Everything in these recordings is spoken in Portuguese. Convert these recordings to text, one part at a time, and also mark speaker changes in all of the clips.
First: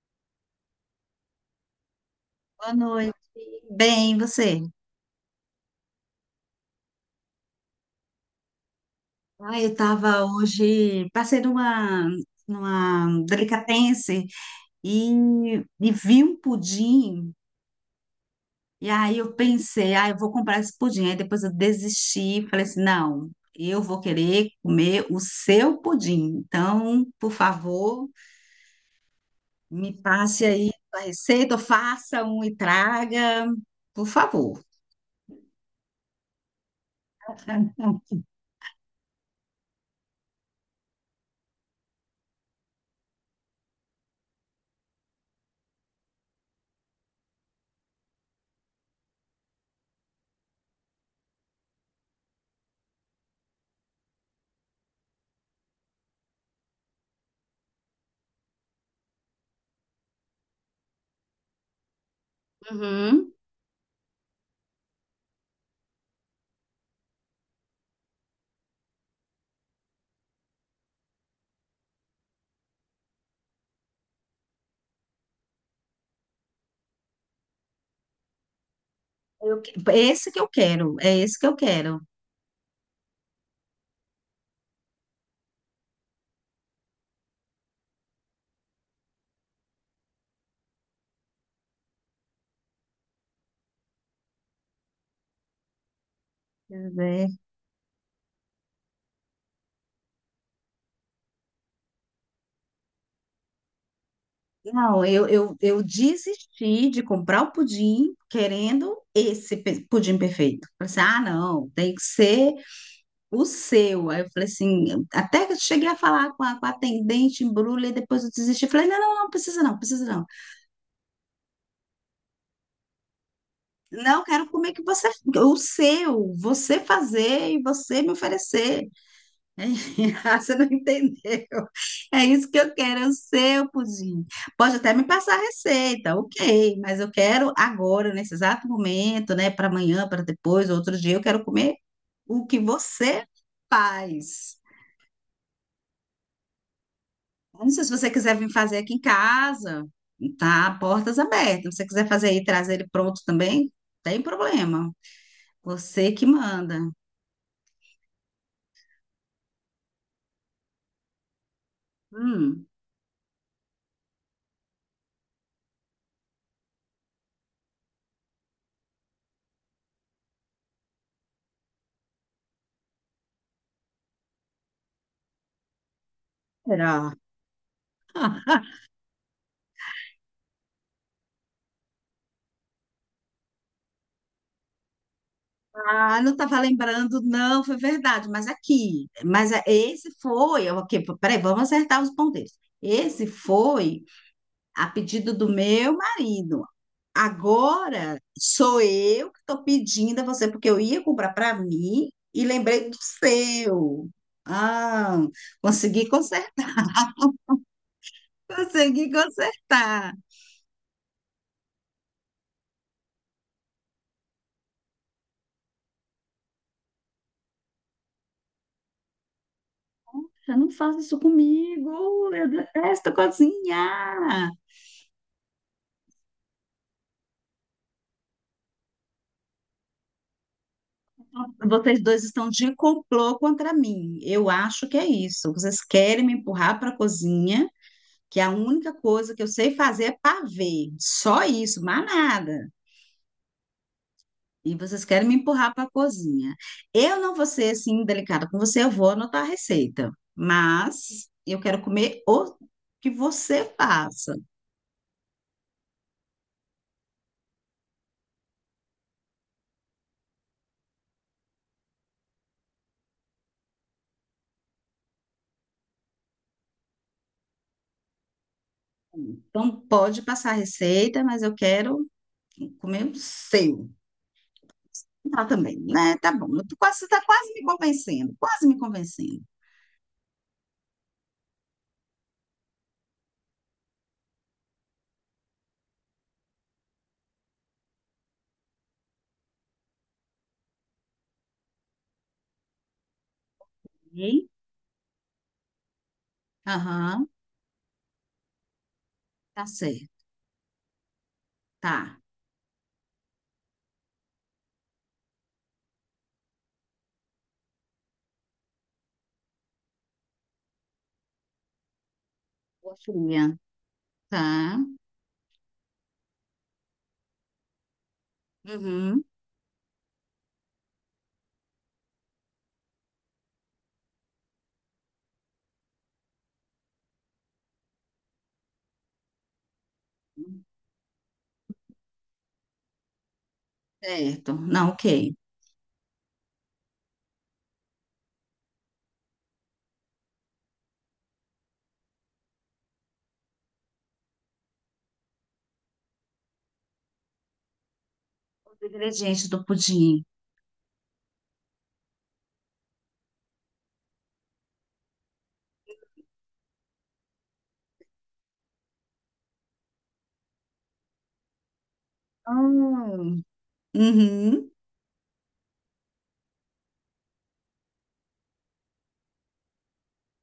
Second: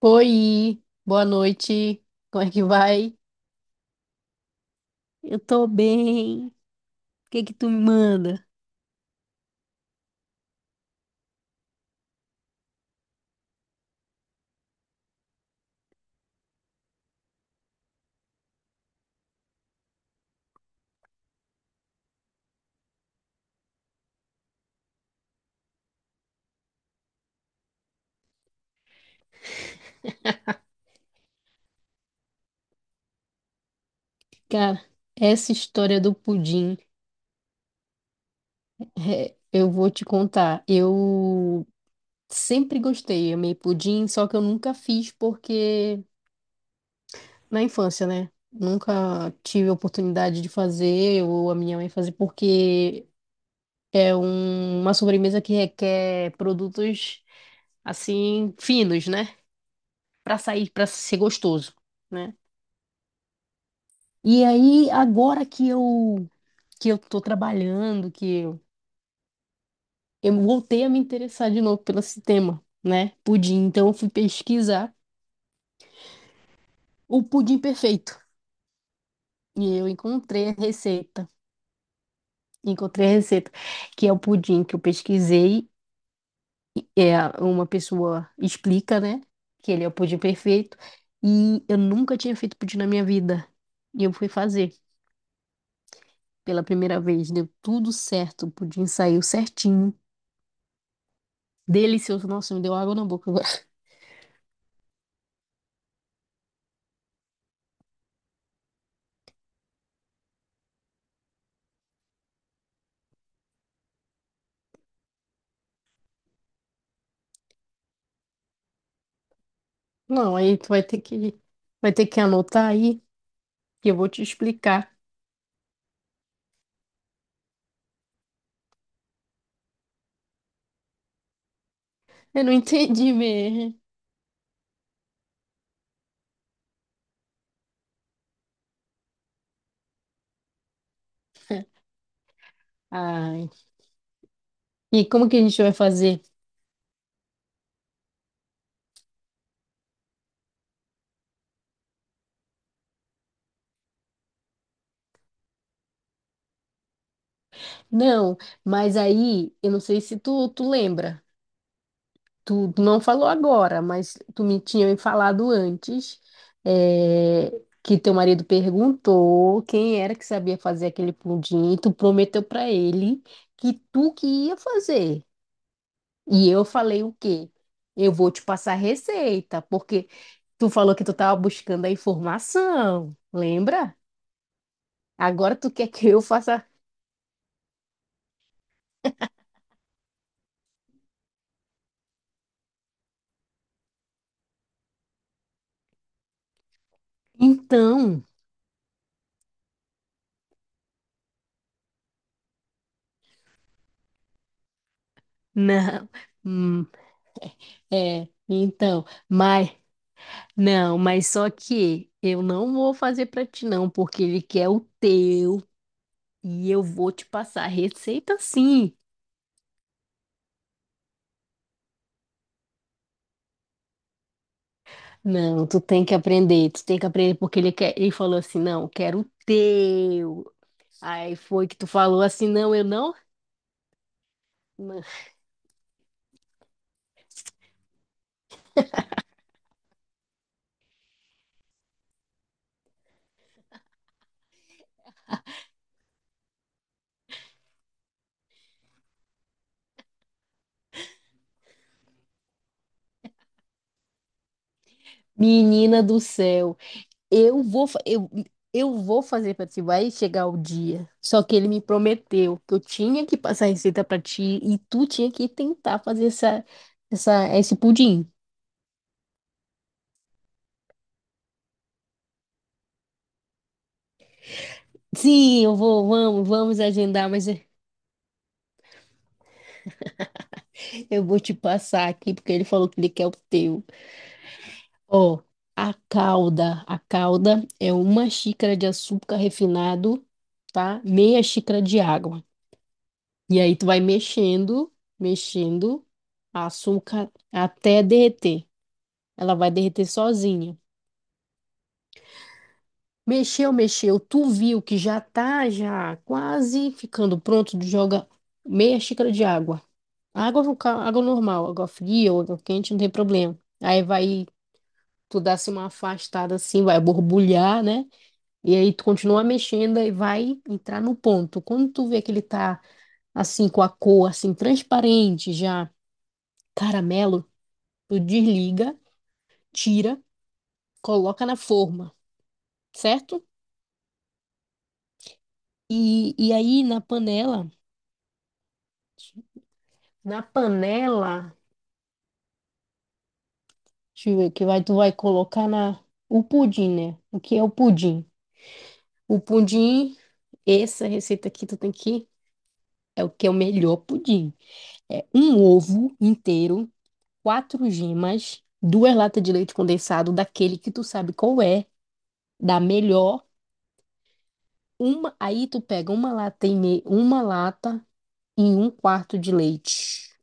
Speaker 1: Oi, boa noite. Como é que
Speaker 2: Boa noite.
Speaker 1: vai?
Speaker 2: Bem, e você?
Speaker 1: Eu tô bem. O que que tu me manda?
Speaker 2: Eu estava hoje, passei numa delicatessen e, e vi um pudim. E aí eu pensei, ah, eu vou comprar esse pudim. Aí depois eu desisti, falei assim, não, eu vou querer comer o seu pudim. Então, por favor, me passe aí a receita, ou faça um e traga, por favor.
Speaker 1: Cara, essa história do pudim, é, eu vou te contar. Eu sempre gostei, amei pudim, só que eu nunca fiz porque na infância, né? Nunca tive a oportunidade de fazer ou a minha mãe fazer porque é uma sobremesa que requer produtos assim finos, né? Pra sair, pra ser gostoso. Né?
Speaker 2: Uhum.
Speaker 1: E aí, agora que eu tô trabalhando, que eu voltei a me interessar de novo pelo esse tema, né? Pudim. Então, eu fui pesquisar o pudim perfeito. E eu
Speaker 2: Esse que eu
Speaker 1: encontrei a
Speaker 2: quero, é
Speaker 1: receita.
Speaker 2: esse que eu quero.
Speaker 1: Encontrei a receita, que é o pudim que eu pesquisei. É, uma pessoa explica, né? Que ele é o pudim perfeito. E eu nunca tinha feito pudim na minha vida. E eu fui fazer pela primeira vez. Deu tudo certo. O pudim saiu certinho. Delicioso. Nossa, me deu água na boca.
Speaker 2: Não, eu desisti de comprar o pudim querendo pudim perfeito. Falei assim, ah, não, tem que ser o seu. Aí eu falei assim, até que eu cheguei a falar com a atendente, embrulha, e depois eu desisti. Falei, não, não, não, precisa não, precisa não.
Speaker 1: Não, aí tu vai ter que anotar aí que eu vou te
Speaker 2: Não, quero comer que
Speaker 1: explicar.
Speaker 2: você, o seu, você fazer e você me oferecer. Ah, você não entendeu. É
Speaker 1: Eu
Speaker 2: isso
Speaker 1: não
Speaker 2: que eu quero, é
Speaker 1: entendi
Speaker 2: o seu
Speaker 1: mesmo.
Speaker 2: pudim. Pode até me passar a receita, ok, mas eu quero agora, nesse exato momento, né, para amanhã, para depois, outro dia, eu quero comer o que você
Speaker 1: Ai.
Speaker 2: faz.
Speaker 1: E como que a gente vai fazer?
Speaker 2: Eu não sei se você quiser vir fazer aqui em casa, tá? Portas abertas. Se você quiser fazer aí, e trazer ele pronto também, tem problema. Você que manda.
Speaker 1: Não, mas aí eu não sei se tu lembra.
Speaker 2: Hum,
Speaker 1: Tu não falou agora, mas tu me tinha me falado antes é, que teu marido perguntou quem era que sabia fazer aquele pudim e tu prometeu pra ele que tu que ia fazer. E eu falei o
Speaker 2: será?
Speaker 1: quê? Eu vou te passar a receita, porque tu falou que tu tava buscando a informação, lembra? Agora tu quer que eu
Speaker 2: Não estava
Speaker 1: faça.
Speaker 2: lembrando, não, foi verdade, mas aqui, esse foi, ok, peraí, vamos acertar os ponteiros. Esse foi a pedido do meu marido. Agora
Speaker 1: Então,
Speaker 2: sou eu que estou pedindo a você, porque eu ia comprar para mim e lembrei do seu. Ah, consegui
Speaker 1: não.
Speaker 2: consertar,
Speaker 1: Hum, É, então,
Speaker 2: consegui
Speaker 1: mas
Speaker 2: consertar.
Speaker 1: não, mas só que eu não vou fazer pra ti não, porque ele quer o teu e eu vou te passar a receita sim.
Speaker 2: Eu não faço isso comigo, eu detesto cozinhar.
Speaker 1: Não, tu tem que aprender, tu tem que aprender porque ele quer, ele falou assim, não, quero o teu. Aí foi que tu
Speaker 2: Vocês
Speaker 1: falou
Speaker 2: dois
Speaker 1: assim,
Speaker 2: estão
Speaker 1: não,
Speaker 2: de
Speaker 1: eu não.
Speaker 2: complô contra mim. Eu acho que é isso. Vocês querem me empurrar para a cozinha, que a única coisa que eu sei fazer é pavê. Só isso, mais nada. E vocês querem me empurrar para a cozinha. Eu não vou ser assim delicada com você, eu vou anotar a receita. Mas eu quero comer o que você faça.
Speaker 1: Menina do céu. Eu vou fazer pra ti, vai chegar o dia. Só que ele me prometeu que eu tinha que passar a receita pra ti e tu tinha que tentar fazer esse pudim.
Speaker 2: Então pode passar a receita, mas eu quero comer o seu. Ela
Speaker 1: Sim, eu
Speaker 2: também,
Speaker 1: vou,
Speaker 2: né? Tá bom.
Speaker 1: vamos,
Speaker 2: Eu tô
Speaker 1: vamos
Speaker 2: quase, você tá
Speaker 1: agendar, mas
Speaker 2: quase
Speaker 1: eu
Speaker 2: me convencendo, quase me convencendo.
Speaker 1: eu vou te passar aqui porque ele falou que ele quer o teu. Ó, a calda é uma xícara de açúcar refinado, tá? Meia xícara de água. E aí tu vai
Speaker 2: Ok?
Speaker 1: mexendo, mexendo
Speaker 2: Aham,
Speaker 1: açúcar até derreter. Ela
Speaker 2: tá
Speaker 1: vai derreter
Speaker 2: certo,
Speaker 1: sozinha.
Speaker 2: tá.
Speaker 1: Mexeu, mexeu. Tu viu que já tá já quase ficando pronto, joga meia xícara de água. Água, no ca- água normal, água fria ou água quente,
Speaker 2: Boa
Speaker 1: não tem
Speaker 2: fria,
Speaker 1: problema. Aí vai,
Speaker 2: tá.
Speaker 1: tu dá assim uma afastada assim, vai borbulhar, né? E aí tu
Speaker 2: Uhum,
Speaker 1: continua mexendo e vai entrar no ponto. Quando tu vê que ele tá assim com a cor assim transparente já, caramelo, tu desliga, tira, coloca na forma, certo?
Speaker 2: certo, não, ok.
Speaker 1: E aí na panela Na panela, deixa eu ver, que vai, tu vai colocar na, o pudim, né? O que é o pudim?
Speaker 2: Os
Speaker 1: O
Speaker 2: ingredientes do
Speaker 1: pudim,
Speaker 2: pudim.
Speaker 1: essa receita aqui é o que é o melhor pudim. É um ovo inteiro, quatro gemas, duas latas de leite condensado, daquele que tu sabe qual é, da
Speaker 2: Hum,
Speaker 1: melhor.
Speaker 2: Uhum.
Speaker 1: Uma, aí tu pega uma lata e meia, uma lata e um quarto de leite.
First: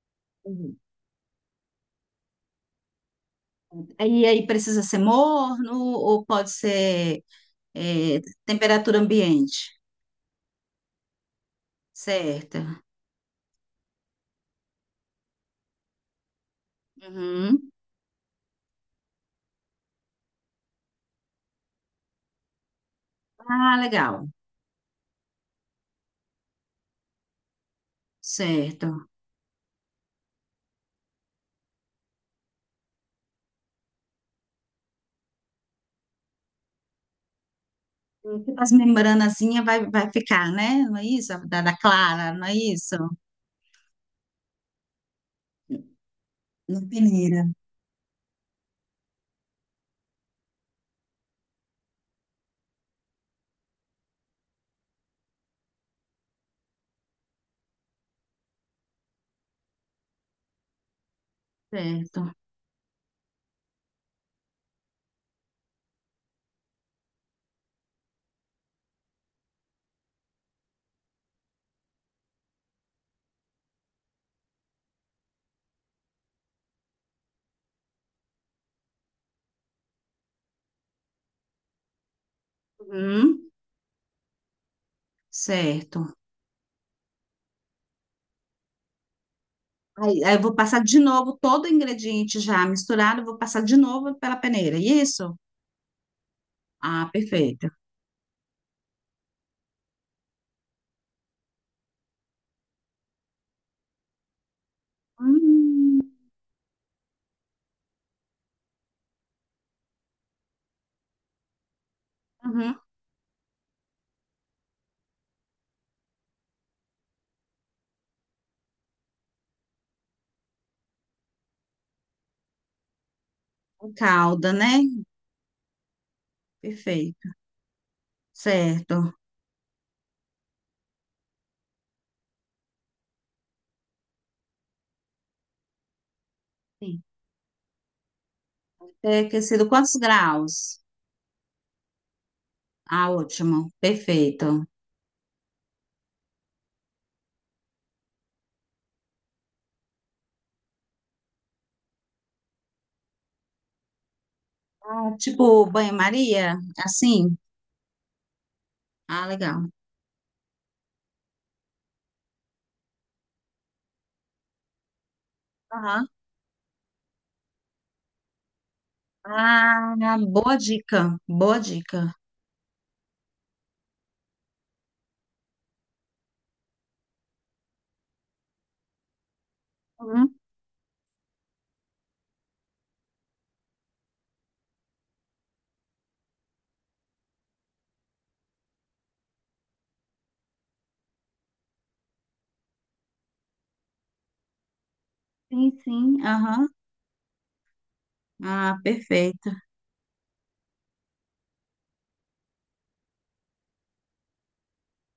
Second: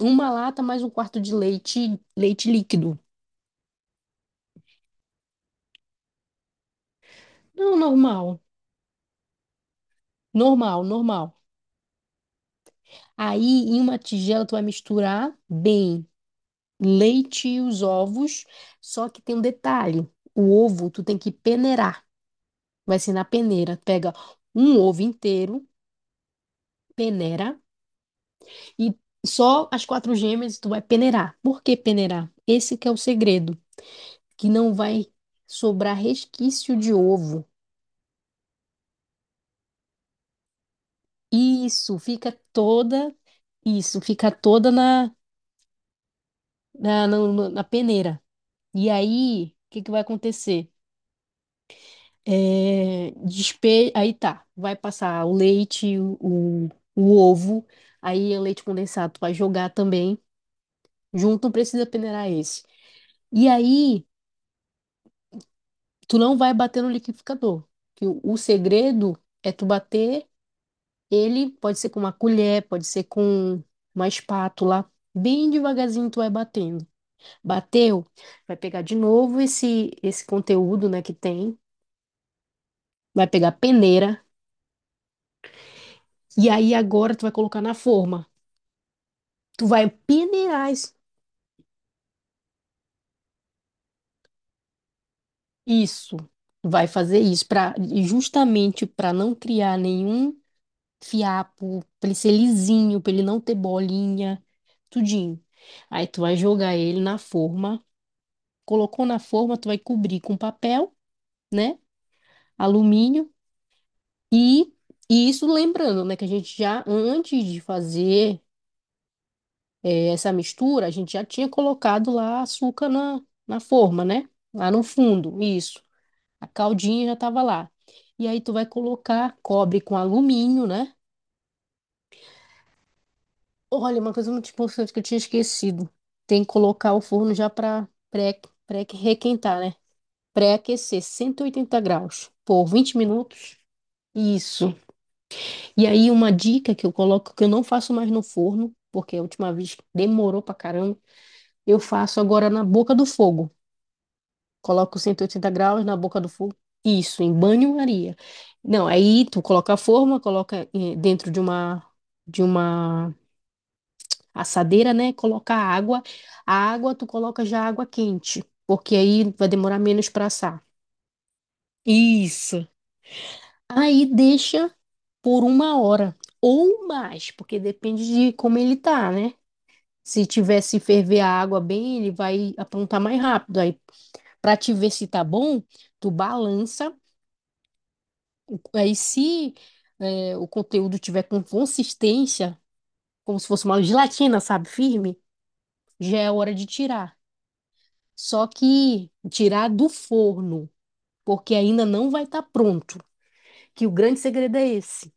Speaker 1: Uma lata
Speaker 2: Uhum.
Speaker 1: mais um quarto de leite, leite líquido.
Speaker 2: E aí precisa ser morno ou pode ser
Speaker 1: Não, normal,
Speaker 2: temperatura ambiente?
Speaker 1: normal, normal.
Speaker 2: Certo.
Speaker 1: Aí, em uma tigela, tu vai misturar bem leite e
Speaker 2: Uhum.
Speaker 1: os ovos. Só que tem um detalhe: o ovo tu tem que peneirar. Vai ser na
Speaker 2: Ah,
Speaker 1: peneira. Pega
Speaker 2: legal.
Speaker 1: um ovo inteiro, peneira, e
Speaker 2: Certo.
Speaker 1: só as quatro gêmeas tu vai peneirar. Por que peneirar? Esse que é o segredo, que não vai sobrar resquício de ovo.
Speaker 2: Tipo as membranazinhas vai, vai ficar, né? Não é isso? Da
Speaker 1: Isso, fica
Speaker 2: clara, não é isso?
Speaker 1: toda, isso, fica toda na,
Speaker 2: Na
Speaker 1: na,
Speaker 2: peneira.
Speaker 1: na, na peneira. E aí, o que que vai acontecer? Aí tá, vai passar o leite, o ovo, aí é leite condensado, tu vai jogar também, junto, não precisa peneirar
Speaker 2: Certo.
Speaker 1: esse. E aí, tu não vai bater no liquidificador, que o segredo é tu bater ele, pode ser com uma colher, pode ser com uma espátula, bem devagarzinho tu vai batendo. Bateu, vai pegar de novo esse conteúdo, né, que tem, vai pegar
Speaker 2: Uhum.
Speaker 1: a peneira,
Speaker 2: Certo.
Speaker 1: e aí agora tu vai colocar na forma. Tu vai
Speaker 2: Aí, aí eu vou
Speaker 1: peneirar
Speaker 2: passar
Speaker 1: is-
Speaker 2: de novo todo o ingrediente já misturado, eu vou passar de novo pela peneira. É isso?
Speaker 1: isso. Tu vai
Speaker 2: Ah,
Speaker 1: fazer isso
Speaker 2: perfeito.
Speaker 1: para justamente para não criar nenhum fiapo, para ele ser lisinho, para ele não ter bolinha, tudinho.
Speaker 2: Hum,
Speaker 1: Aí tu vai jogar ele na forma. Colocou na forma, tu vai cobrir com papel, né?
Speaker 2: uhum.
Speaker 1: Alumínio e E isso lembrando, né, que a gente já, antes de fazer essa mistura, a gente já tinha colocado lá açúcar na, na
Speaker 2: O
Speaker 1: forma, né?
Speaker 2: calda,
Speaker 1: Lá
Speaker 2: né?
Speaker 1: no fundo, isso. A caldinha já
Speaker 2: Perfeito.
Speaker 1: estava lá. E aí tu vai
Speaker 2: Certo.
Speaker 1: colocar, cobre com alumínio, né? Olha, uma coisa muito importante que eu tinha esquecido. Tem que colocar o
Speaker 2: Sim.
Speaker 1: forno já para pré,
Speaker 2: Ter
Speaker 1: pré-requentar,
Speaker 2: aquecido
Speaker 1: né?
Speaker 2: quantos graus?
Speaker 1: Pré-aquecer, 180 graus por vinte
Speaker 2: Ah,
Speaker 1: minutos.
Speaker 2: ótimo. Perfeito.
Speaker 1: Isso. E aí uma dica que eu coloco, que eu não faço mais no forno, porque a última vez demorou pra caramba, eu faço agora na boca do fogo. Coloca os
Speaker 2: Ah,
Speaker 1: 180
Speaker 2: tipo
Speaker 1: graus na boca do fogo.
Speaker 2: banho-maria?
Speaker 1: Isso, em
Speaker 2: Assim?
Speaker 1: banho-maria. Não, aí
Speaker 2: Ah,
Speaker 1: tu
Speaker 2: legal.
Speaker 1: coloca a forma, coloca dentro de uma assadeira, né? Coloca a água.
Speaker 2: Aham.
Speaker 1: A água tu coloca já água quente, porque aí vai demorar menos
Speaker 2: Ah,
Speaker 1: para
Speaker 2: boa
Speaker 1: assar.
Speaker 2: dica. Boa dica.
Speaker 1: Isso. Aí deixa por uma hora ou mais, porque depende de como ele tá, né? Se
Speaker 2: Uhum.
Speaker 1: tiver se ferver a água bem, ele vai aprontar mais rápido. Aí, para te ver se tá bom, tu balança. Aí, se é, o conteúdo tiver com consistência, como se fosse uma gelatina, sabe, firme,
Speaker 2: Sim,
Speaker 1: já
Speaker 2: sim.
Speaker 1: é hora de
Speaker 2: Aham.
Speaker 1: tirar. Só
Speaker 2: Ah,
Speaker 1: que
Speaker 2: perfeito.
Speaker 1: tirar do forno, porque ainda não vai estar pronto. Que o grande segredo é esse.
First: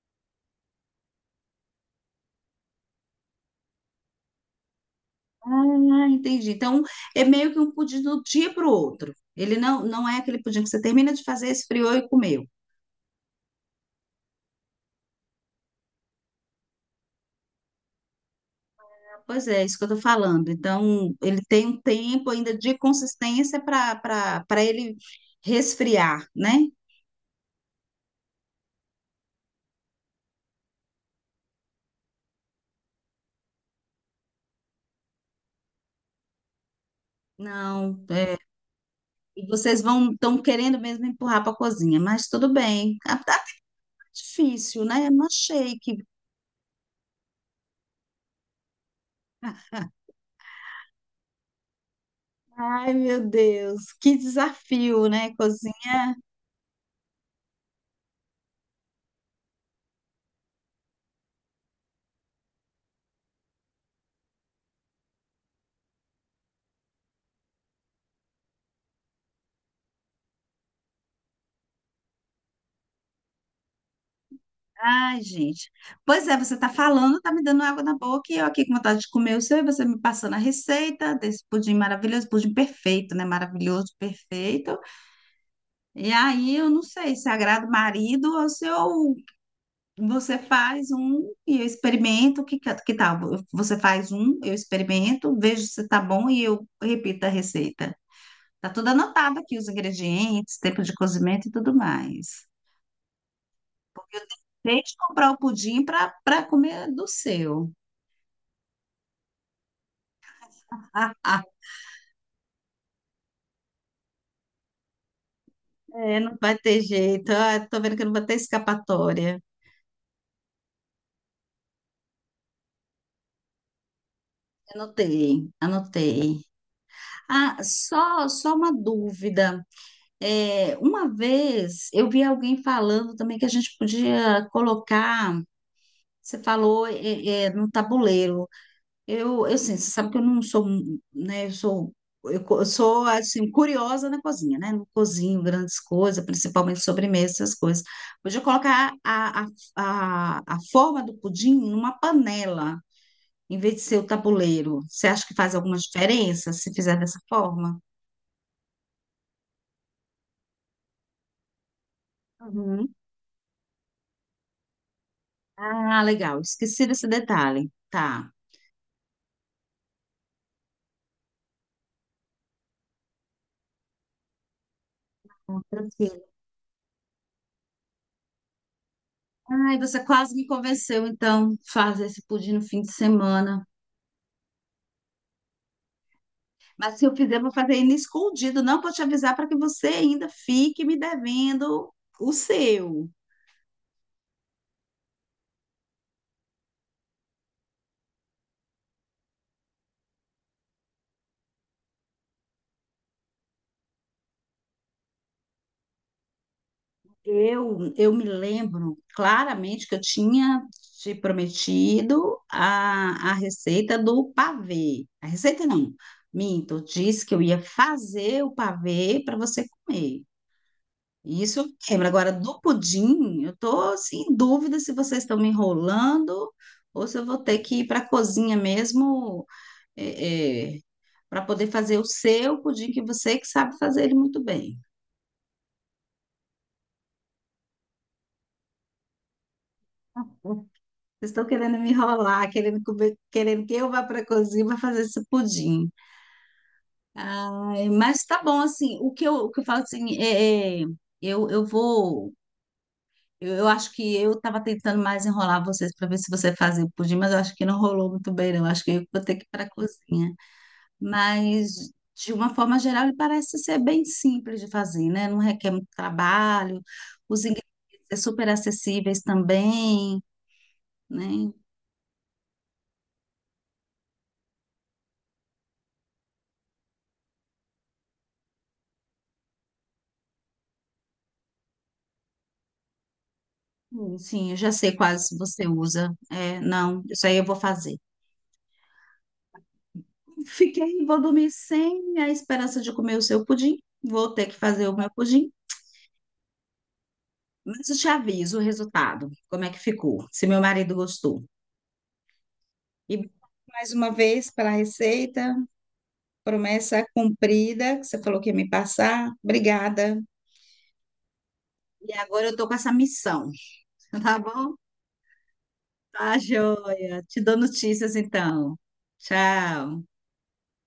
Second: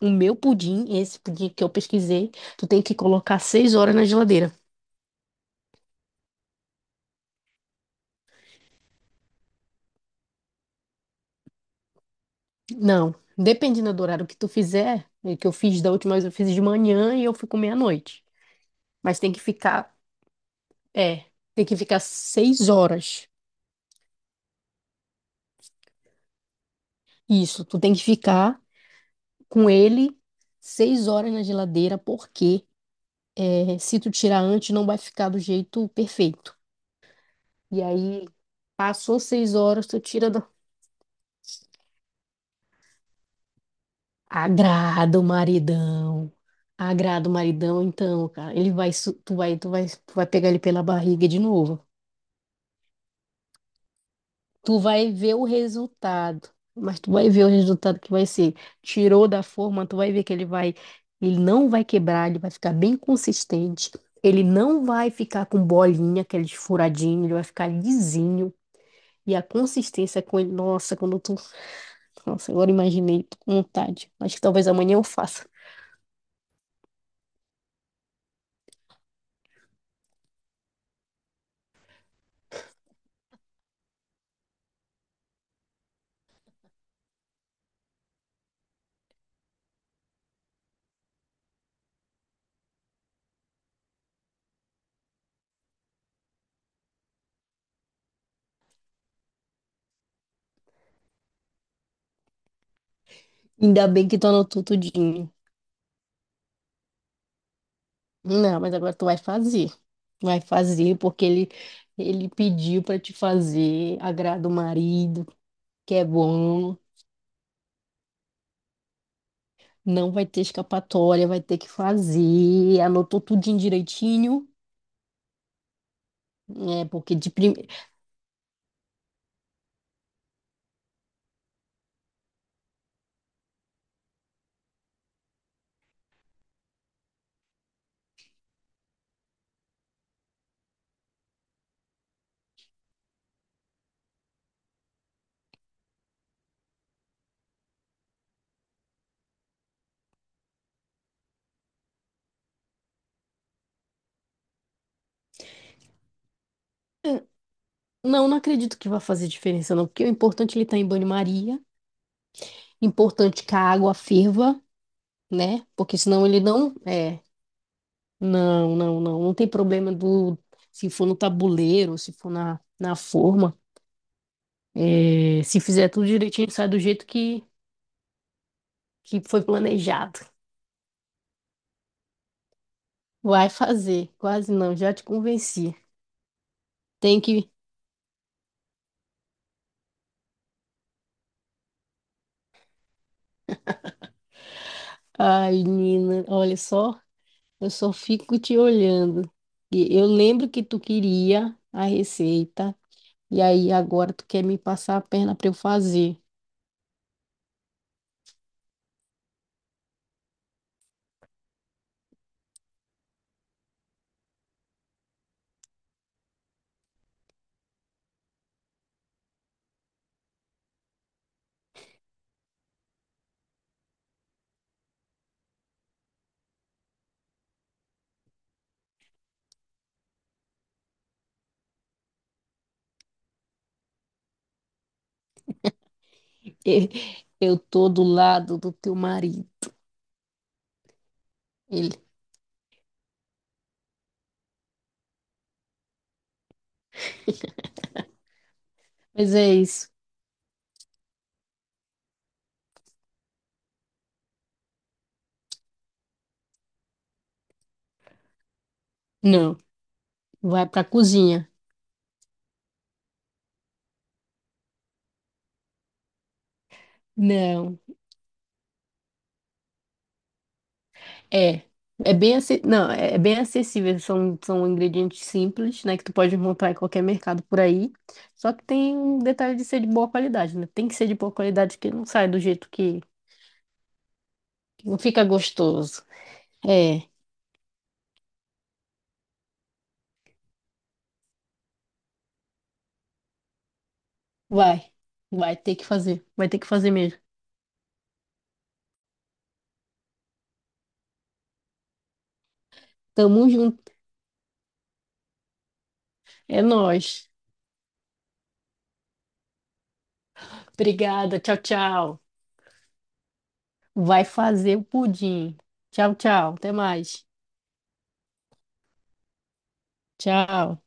Speaker 1: O meu pudim, esse pudim que eu pesquisei, tu tem que colocar 6 horas na geladeira.
Speaker 2: Ah, entendi. Então, é meio que um pudim do dia para o outro. Ele não, não é aquele pudim que você termina de fazer, esfriou e comeu.
Speaker 1: Não, dependendo do horário que tu fizer, é que eu fiz da última vez, eu fiz de manhã e eu fui comer à noite. Mas tem que
Speaker 2: Pois é, isso que eu
Speaker 1: ficar,
Speaker 2: estou falando. Então,
Speaker 1: é,
Speaker 2: ele
Speaker 1: tem
Speaker 2: tem
Speaker 1: que
Speaker 2: um
Speaker 1: ficar
Speaker 2: tempo ainda
Speaker 1: seis
Speaker 2: de
Speaker 1: horas.
Speaker 2: consistência para ele resfriar, né?
Speaker 1: Isso, tu tem que ficar com ele 6 horas na geladeira, porque é, se tu tirar antes, não vai ficar do jeito perfeito. E
Speaker 2: Não,
Speaker 1: aí,
Speaker 2: é,
Speaker 1: passou
Speaker 2: e
Speaker 1: seis
Speaker 2: vocês
Speaker 1: horas, tu
Speaker 2: vão
Speaker 1: tira
Speaker 2: estão
Speaker 1: da...
Speaker 2: querendo mesmo empurrar para a cozinha, mas tudo bem. Ah, tá difícil, né?
Speaker 1: Agrada o
Speaker 2: Não achei que.
Speaker 1: maridão. Agrada o maridão, então, cara, ele vai, tu vai pegar ele pela barriga de novo.
Speaker 2: Ai, meu Deus, que
Speaker 1: Tu
Speaker 2: desafio,
Speaker 1: vai
Speaker 2: né?
Speaker 1: ver o resultado, mas tu vai ver o resultado que vai ser. Tirou da forma, tu vai ver que ele vai, ele não vai quebrar, ele vai ficar bem consistente. Ele não vai ficar com bolinha, aquele furadinho, ele vai ficar lisinho. E a consistência com ele, nossa, nossa, agora imaginei, tô com vontade. Acho que talvez amanhã eu
Speaker 2: Ai,
Speaker 1: faça.
Speaker 2: gente. Pois é, você tá falando, tá me dando água na boca e eu aqui com vontade de comer o seu e você me passando a receita desse pudim maravilhoso, pudim perfeito, né? Maravilhoso, perfeito. E aí eu não sei se agrada o marido ou se eu, você faz um e eu experimento, que tal? Você faz um, eu experimento, vejo se tá bom e eu repito a receita. Tá tudo anotado aqui, os ingredientes, tempo de cozimento e tudo mais.
Speaker 1: Ainda bem
Speaker 2: Porque
Speaker 1: que
Speaker 2: eu
Speaker 1: tu anotou
Speaker 2: tenho que
Speaker 1: tudinho.
Speaker 2: comprar o pudim para para comer do seu.
Speaker 1: Não, mas agora tu vai fazer. Vai fazer
Speaker 2: Ah,
Speaker 1: porque
Speaker 2: ah,
Speaker 1: ele pediu pra te fazer, agrada o marido. Que é
Speaker 2: é, não vai
Speaker 1: bom,
Speaker 2: ter jeito. Ah, tô vendo que não vai ter escapatória.
Speaker 1: não vai ter escapatória, vai ter que fazer. Anotou tudinho direitinho,
Speaker 2: Anotei, anotei.
Speaker 1: né? Porque de
Speaker 2: Ah,
Speaker 1: primeiro.
Speaker 2: só, só uma dúvida. Uma vez eu vi alguém falando também que a gente podia colocar, você falou, no tabuleiro. Eu sim, você sabe que eu não sou, né, eu sou, eu sou, assim, curiosa na cozinha, né, não cozinho grandes coisas, principalmente sobremesa, essas coisas. Podia colocar a forma do pudim numa panela, em vez de ser o tabuleiro. Você acha que faz alguma diferença se fizer dessa forma?
Speaker 1: Não, não acredito que vai fazer diferença, não, porque o importante é ele tá em banho-maria,
Speaker 2: Uhum.
Speaker 1: importante é que a água ferva, né? Porque
Speaker 2: Ah,
Speaker 1: senão ele
Speaker 2: legal,
Speaker 1: não.
Speaker 2: esqueci desse
Speaker 1: É,
Speaker 2: detalhe. Tá,
Speaker 1: não, não, não. Não tem problema do. Se for no tabuleiro, se for na, na forma, é, se fizer tudo
Speaker 2: tranquilo.
Speaker 1: direitinho, sai do jeito que foi
Speaker 2: Ai, você
Speaker 1: planejado.
Speaker 2: quase me convenceu, então, fazer esse pudim no fim de
Speaker 1: Vai
Speaker 2: semana.
Speaker 1: fazer, quase não, já te convenci.
Speaker 2: Mas se eu
Speaker 1: Tem
Speaker 2: fizer,
Speaker 1: que.
Speaker 2: vou fazer ele escondido, não para te avisar para que você ainda fique me devendo o seu.
Speaker 1: Ai, Nina, olha só, eu só fico te olhando. E eu lembro que tu queria a receita, e aí agora tu quer me passar a perna para eu fazer.
Speaker 2: Eu me lembro claramente que eu tinha te prometido a receita do pavê. A receita não, minto, eu disse que eu ia fazer o pavê para você comer. E isso eu lembro. Agora, do pudim, eu tô assim, em dúvida se vocês estão me enrolando ou se eu vou ter que ir para a cozinha mesmo para poder fazer o seu pudim, que você que sabe fazer ele muito bem.
Speaker 1: Eu tô do lado do teu marido.
Speaker 2: Vocês estão querendo me
Speaker 1: Ele,
Speaker 2: enrolar, querendo comer, querendo que eu vá para a cozinha para fazer esse pudim. Ai, mas tá bom, assim,
Speaker 1: mas
Speaker 2: o
Speaker 1: é
Speaker 2: que eu falo
Speaker 1: isso.
Speaker 2: assim, eu vou. Eu acho que eu estava tentando mais enrolar vocês para ver se você fazia o pudim, mas eu acho que não rolou muito bem, não. Eu acho que eu vou ter que ir
Speaker 1: Não,
Speaker 2: para a cozinha.
Speaker 1: vai pra cozinha.
Speaker 2: Mas, de uma forma geral, ele parece ser bem simples de fazer, né? Não requer muito trabalho, os ingredientes
Speaker 1: Não.
Speaker 2: são super acessíveis também, né?
Speaker 1: É. É bem, ace- não, é é bem acessível, são, são ingredientes simples, né, que tu pode encontrar em qualquer mercado por aí. Só que tem um detalhe de ser de boa qualidade, né? Tem que ser de boa qualidade, que não sai do jeito que
Speaker 2: Sim, eu já sei
Speaker 1: não fica
Speaker 2: quais você
Speaker 1: gostoso.
Speaker 2: usa. É, não,
Speaker 1: É,
Speaker 2: isso aí eu vou fazer. Fiquei, vou dormir sem a esperança de comer o seu pudim. Vou ter que fazer
Speaker 1: vai.
Speaker 2: o meu pudim.
Speaker 1: Vai ter que fazer. Vai ter que fazer mesmo.
Speaker 2: Mas eu te aviso o resultado, como é que ficou, se meu marido gostou. E
Speaker 1: Tamo
Speaker 2: mais
Speaker 1: junto.
Speaker 2: uma vez pela receita,
Speaker 1: É
Speaker 2: promessa
Speaker 1: nóis.
Speaker 2: cumprida, que você falou que ia me passar. Obrigada.
Speaker 1: Obrigada. Tchau,
Speaker 2: E
Speaker 1: tchau.
Speaker 2: agora eu tô com essa missão,
Speaker 1: Vai
Speaker 2: tá bom?
Speaker 1: fazer o pudim. Tchau,
Speaker 2: Tá,
Speaker 1: tchau. Até
Speaker 2: joia.
Speaker 1: mais.
Speaker 2: Te dou notícias então. Tchau.
Speaker 1: Tchau.